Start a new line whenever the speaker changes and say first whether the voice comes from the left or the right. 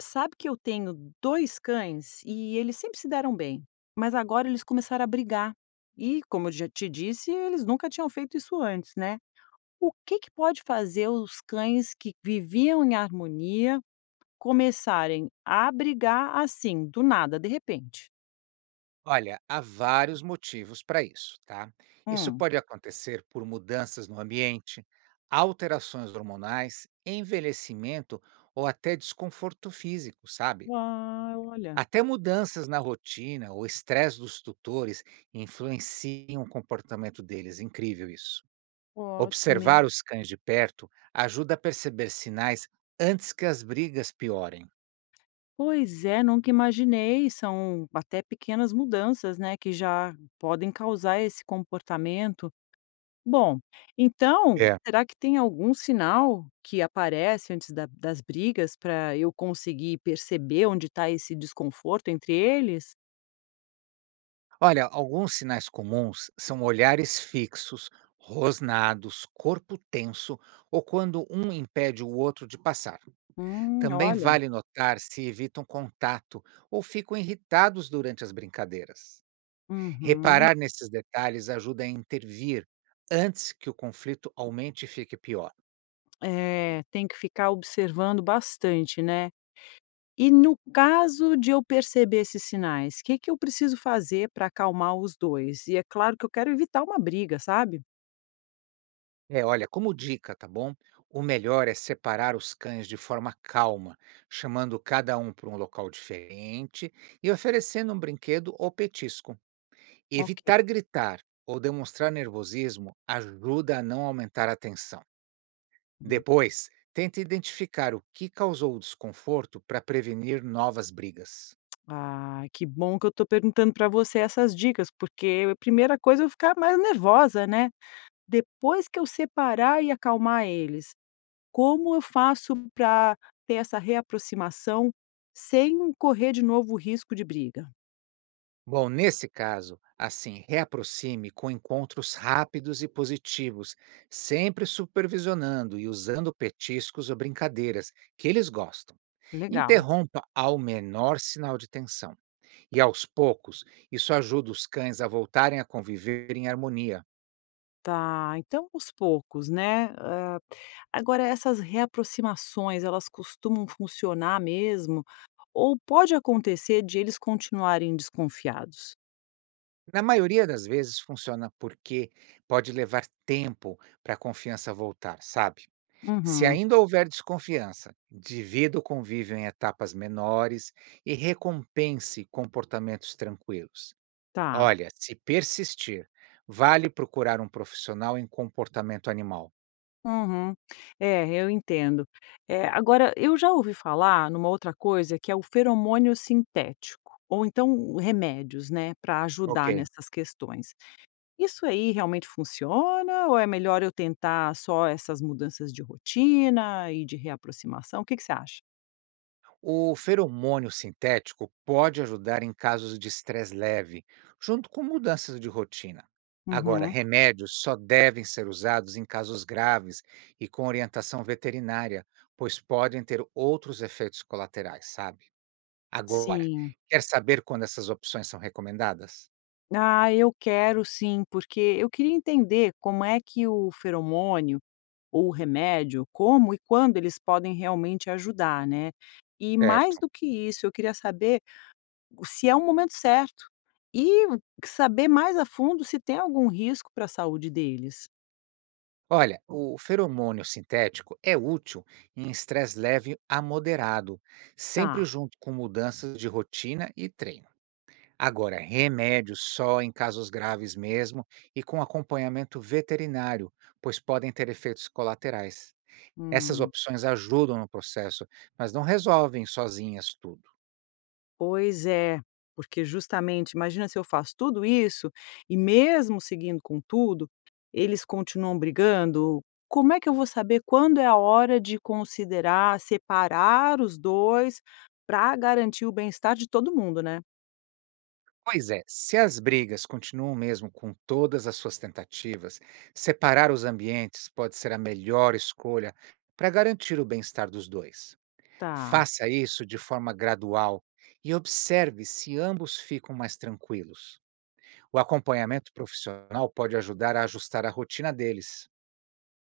left: Sabe que eu tenho 2 cães e eles sempre se deram bem, mas agora eles começaram a brigar. E, como eu já te disse, eles nunca tinham feito isso antes, né. O que que pode fazer os cães que viviam em harmonia começarem a brigar assim, do nada, de repente?
right: Olha, há vários motivos para isso, tá? Isso
left: Hum.
right: pode acontecer por mudanças no ambiente, alterações hormonais, envelhecimento ou até desconforto físico, sabe?
left: Ah, olha.
right: Até mudanças na rotina ou estresse dos tutores influenciam o comportamento deles. Incrível isso.
left: Ótimo,
right: Observar
left: hein.
right: os cães de perto ajuda a perceber sinais antes que as brigas piorem.
left: Pois é, nunca imaginei. São até pequenas mudanças, né, que já podem causar esse comportamento. Bom, então,
right: É.
left: será que tem algum sinal que aparece antes da das brigas para eu conseguir perceber onde está esse desconforto entre eles?
right: Olha, alguns sinais comuns são olhares fixos, rosnados, corpo tenso ou quando um impede o outro de passar. Também
left: Olha.
right: vale notar se evitam contato ou ficam irritados durante as brincadeiras.
left: Uhum.
right: Reparar nesses detalhes ajuda a intervir antes que o conflito aumente e fique pior.
left: É, tem que ficar observando bastante, né. E no caso de eu perceber esses sinais, o que que eu preciso fazer para acalmar os 2? E é claro que eu quero evitar uma briga, sabe?
right: É, olha, como dica, tá bom? O melhor é separar os cães de forma calma, chamando cada um para um local diferente e oferecendo um brinquedo ou petisco.
left: Ok.
right: Evitar gritar ou demonstrar nervosismo ajuda a não aumentar a tensão. Depois, tente identificar o que causou o desconforto para prevenir novas brigas.
left: Ah, que bom que eu tô perguntando pra você essas dicas, porque a primeira coisa eu ficar mais nervosa, né. Depois que eu separar e acalmar eles, como eu faço pra ter essa reaproximação sem correr de novo o risco de briga?
right: Bom, nesse caso, assim, reaproxime com encontros rápidos e positivos, sempre supervisionando e usando petiscos ou brincadeiras que eles gostam.
left: Legal.
right: Interrompa ao menor sinal de tensão. E aos poucos, isso ajuda os cães a voltarem a conviver em harmonia.
left: Tá, então aos poucos, né. Agora essas reaproximações, elas costumam funcionar mesmo? Ou pode acontecer de eles continuarem desconfiados?
right: Na maioria das vezes funciona porque pode levar tempo para a confiança voltar, sabe? Se
left: Uhum,
right: ainda houver desconfiança, divida o convívio em etapas menores e recompense comportamentos tranquilos.
left: tá.
right: Olha, se persistir, vale procurar um profissional em comportamento animal.
left: Uhum. É, eu entendo. É agora eu já ouvi falar numa outra coisa que é o feromônio sintético, ou então remédios, né, para ajudar
right: Ok.
left: nessas questões. Isso aí realmente funciona ou é melhor eu tentar só essas mudanças de rotina e de reaproximação? O que que você acha?
right: O feromônio sintético pode ajudar em casos de estresse leve, junto com mudanças de rotina. Agora,
left: Uhum.
right: remédios só devem ser usados em casos graves e com orientação veterinária, pois podem ter outros efeitos colaterais, sabe? Agora,
left: Sim.
right: quer saber quando essas opções são recomendadas?
left: Ah, eu quero sim, porque eu queria entender como é que o feromônio ou o remédio, como e quando eles podem realmente ajudar, né. E mais
right: Certo.
left: do que isso, eu queria saber se é o momento certo e saber mais a fundo se tem algum risco para a saúde deles.
right: Olha, o feromônio sintético é útil em estresse leve a moderado,
left: Tá.
right: sempre junto com mudanças de rotina e treino. Agora, remédios só em casos graves mesmo e com acompanhamento veterinário, pois podem ter efeitos colaterais. Essas
left: Hum,
right: opções ajudam no processo, mas não resolvem sozinhas tudo.
left: Pois é, porque justamente imagina se eu faço tudo isso e mesmo seguindo com tudo, eles continuam brigando, como é que eu vou saber quando é a hora de considerar separar os 2 para garantir o bem-estar de todo mundo, né?
right: Pois é, se as brigas continuam mesmo com todas as suas tentativas, separar os ambientes pode ser a melhor escolha para garantir o bem-estar dos dois.
left: Tá,
right: Faça isso de forma gradual e observe se ambos ficam mais tranquilos. O acompanhamento profissional pode ajudar a ajustar a rotina deles.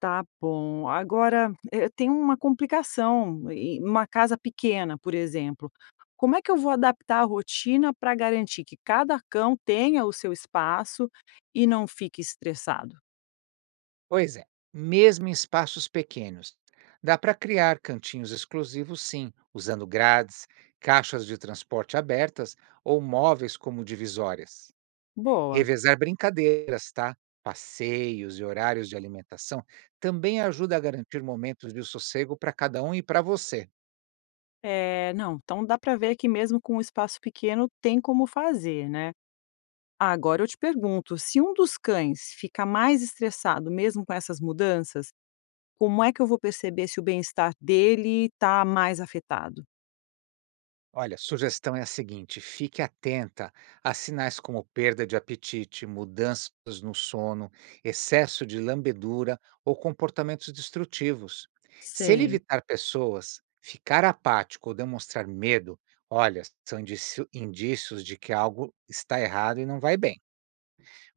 left: tá bom. Agora, eu tenho uma complicação em uma casa pequena, por exemplo. Como é que eu vou adaptar a rotina para garantir que cada cão tenha o seu espaço e não fique estressado?
right: Pois é, mesmo em espaços pequenos, dá para criar cantinhos exclusivos, sim, usando grades, caixas de transporte abertas ou móveis como divisórias.
left: Boa.
right: Revezar brincadeiras, tá? Passeios e horários de alimentação também ajuda a garantir momentos de sossego para cada um e para você.
left: É, não, então dá para ver que mesmo com um espaço pequeno tem como fazer, né? Agora eu te pergunto, se um dos cães fica mais estressado mesmo com essas mudanças, como é que eu vou perceber se o bem-estar dele está mais afetado?
right: Olha, sugestão é a seguinte: fique atenta a sinais como perda de apetite, mudanças no sono, excesso de lambedura ou comportamentos destrutivos. Se ele
left: Sei.
right: evitar pessoas, ficar apático ou demonstrar medo, olha, são indícios de que algo está errado e não vai bem.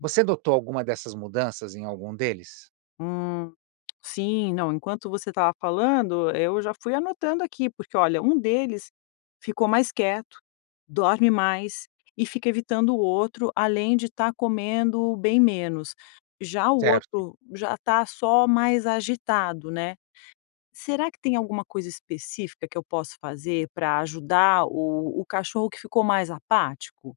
right: Você notou alguma dessas mudanças em algum deles?
left: Hum, sim, não, enquanto você estava falando, eu já fui anotando aqui, porque olha, um deles ficou mais quieto, dorme mais e fica evitando o outro, além de estar comendo bem menos. Já o
right: Certo?
left: outro já está só mais agitado, né? Será que tem alguma coisa específica que eu posso fazer para ajudar o cachorro que ficou mais apático?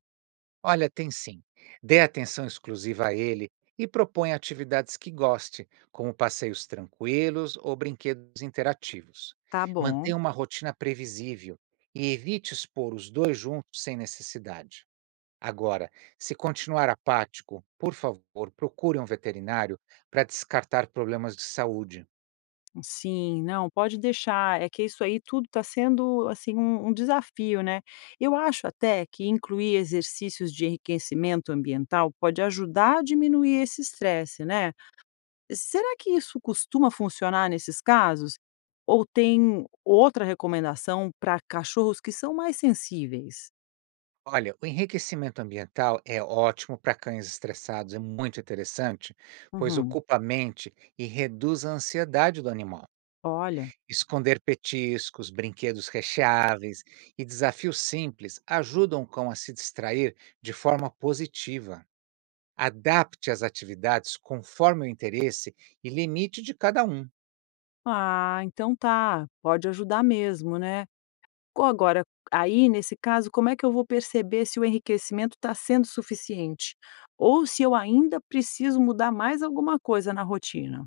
right: Olha, tem sim. Dê atenção exclusiva a ele e proponha atividades que goste, como passeios tranquilos ou brinquedos interativos.
left: Tá bom.
right: Mantenha uma rotina previsível e evite expor os dois juntos sem necessidade. Agora, se continuar apático, por favor, procure um veterinário para descartar problemas de saúde.
left: Sim, não, pode deixar. É que isso aí tudo está sendo assim um desafio, né? Eu acho até que incluir exercícios de enriquecimento ambiental pode ajudar a diminuir esse estresse, né? Será que isso costuma funcionar nesses casos? Ou tem outra recomendação para cachorros que são mais sensíveis?
right: Olha, o enriquecimento ambiental é ótimo para cães estressados, é muito interessante, pois
left: Uhum,
right: ocupa a mente e reduz a ansiedade do animal.
left: olha.
right: Esconder petiscos, brinquedos recheáveis e desafios simples ajudam o cão a se distrair de forma positiva. Adapte as atividades conforme o interesse e limite de cada um.
left: Ah, então tá, pode ajudar mesmo, né? Co Agora, aí nesse caso, como é que eu vou perceber se o enriquecimento está sendo suficiente? Ou se eu ainda preciso mudar mais alguma coisa na rotina?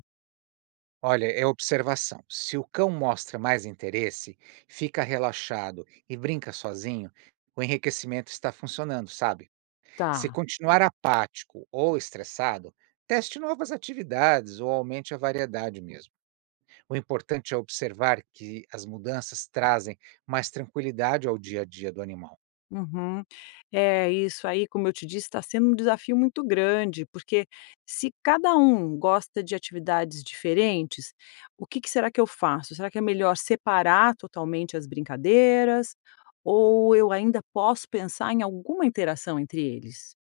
right: Olha, é observação. Se o cão mostra mais interesse, fica relaxado e brinca sozinho, o enriquecimento está funcionando, sabe? Se
left: Tá.
right: continuar apático ou estressado, teste novas atividades ou aumente a variedade mesmo. O importante é observar que as mudanças trazem mais tranquilidade ao dia a dia do animal.
left: Uhum. É, isso aí, como eu te disse, está sendo um desafio muito grande, porque se cada um gosta de atividades diferentes, o que que será que eu faço? Será que é melhor separar totalmente as brincadeiras? Ou eu ainda posso pensar em alguma interação entre eles?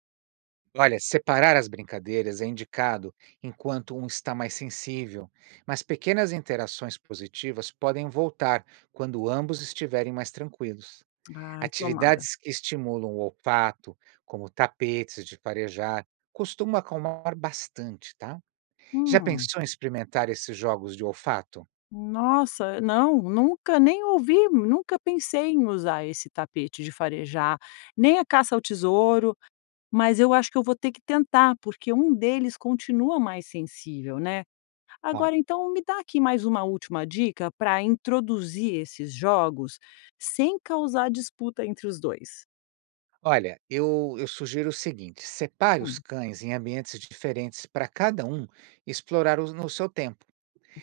right: Olha, separar as brincadeiras é indicado enquanto um está mais sensível, mas pequenas interações positivas podem voltar quando ambos estiverem mais tranquilos.
left: Ai, tomara.
right: Atividades que estimulam o olfato, como tapetes de farejar, costumam acalmar bastante, tá? Já
left: Hum.
right: pensou em experimentar esses jogos de olfato?
left: Nossa, não, nunca nem ouvi, nunca pensei em usar esse tapete de farejar, nem a caça ao tesouro, mas eu acho que eu vou ter que tentar, porque um deles continua mais sensível, né?
right: Ó,
left: Agora, então, me dá aqui mais uma última dica para introduzir esses jogos sem causar disputa entre os dois.
right: olha, eu sugiro o seguinte: separe os
left: Hum.
right: cães em ambientes diferentes para cada um no seu tempo.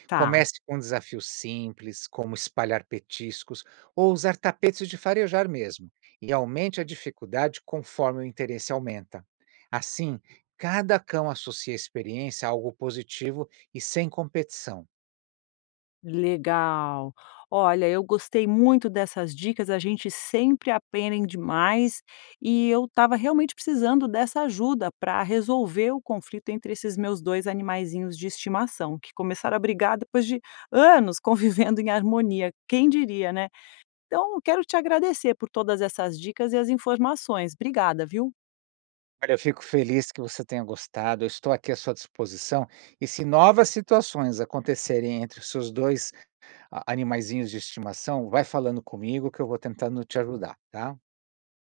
left: Tá.
right: Comece com desafios simples, como espalhar petiscos ou usar tapetes de farejar mesmo, e aumente a dificuldade conforme o interesse aumenta. Assim, cada cão associa a experiência a algo positivo e sem competição.
left: Legal. Olha, eu gostei muito dessas dicas, a gente sempre aprende demais e eu estava realmente precisando dessa ajuda para resolver o conflito entre esses meus dois animaizinhos de estimação, que começaram a brigar depois de anos convivendo em harmonia, quem diria, né? Então, eu quero te agradecer por todas essas dicas e as informações. Obrigada, viu?
right: Olha, eu fico feliz que você tenha gostado, eu estou aqui à sua disposição. E se novas situações acontecerem entre os seus dois animaizinhos de estimação, vai falando comigo que eu vou tentando te ajudar, tá?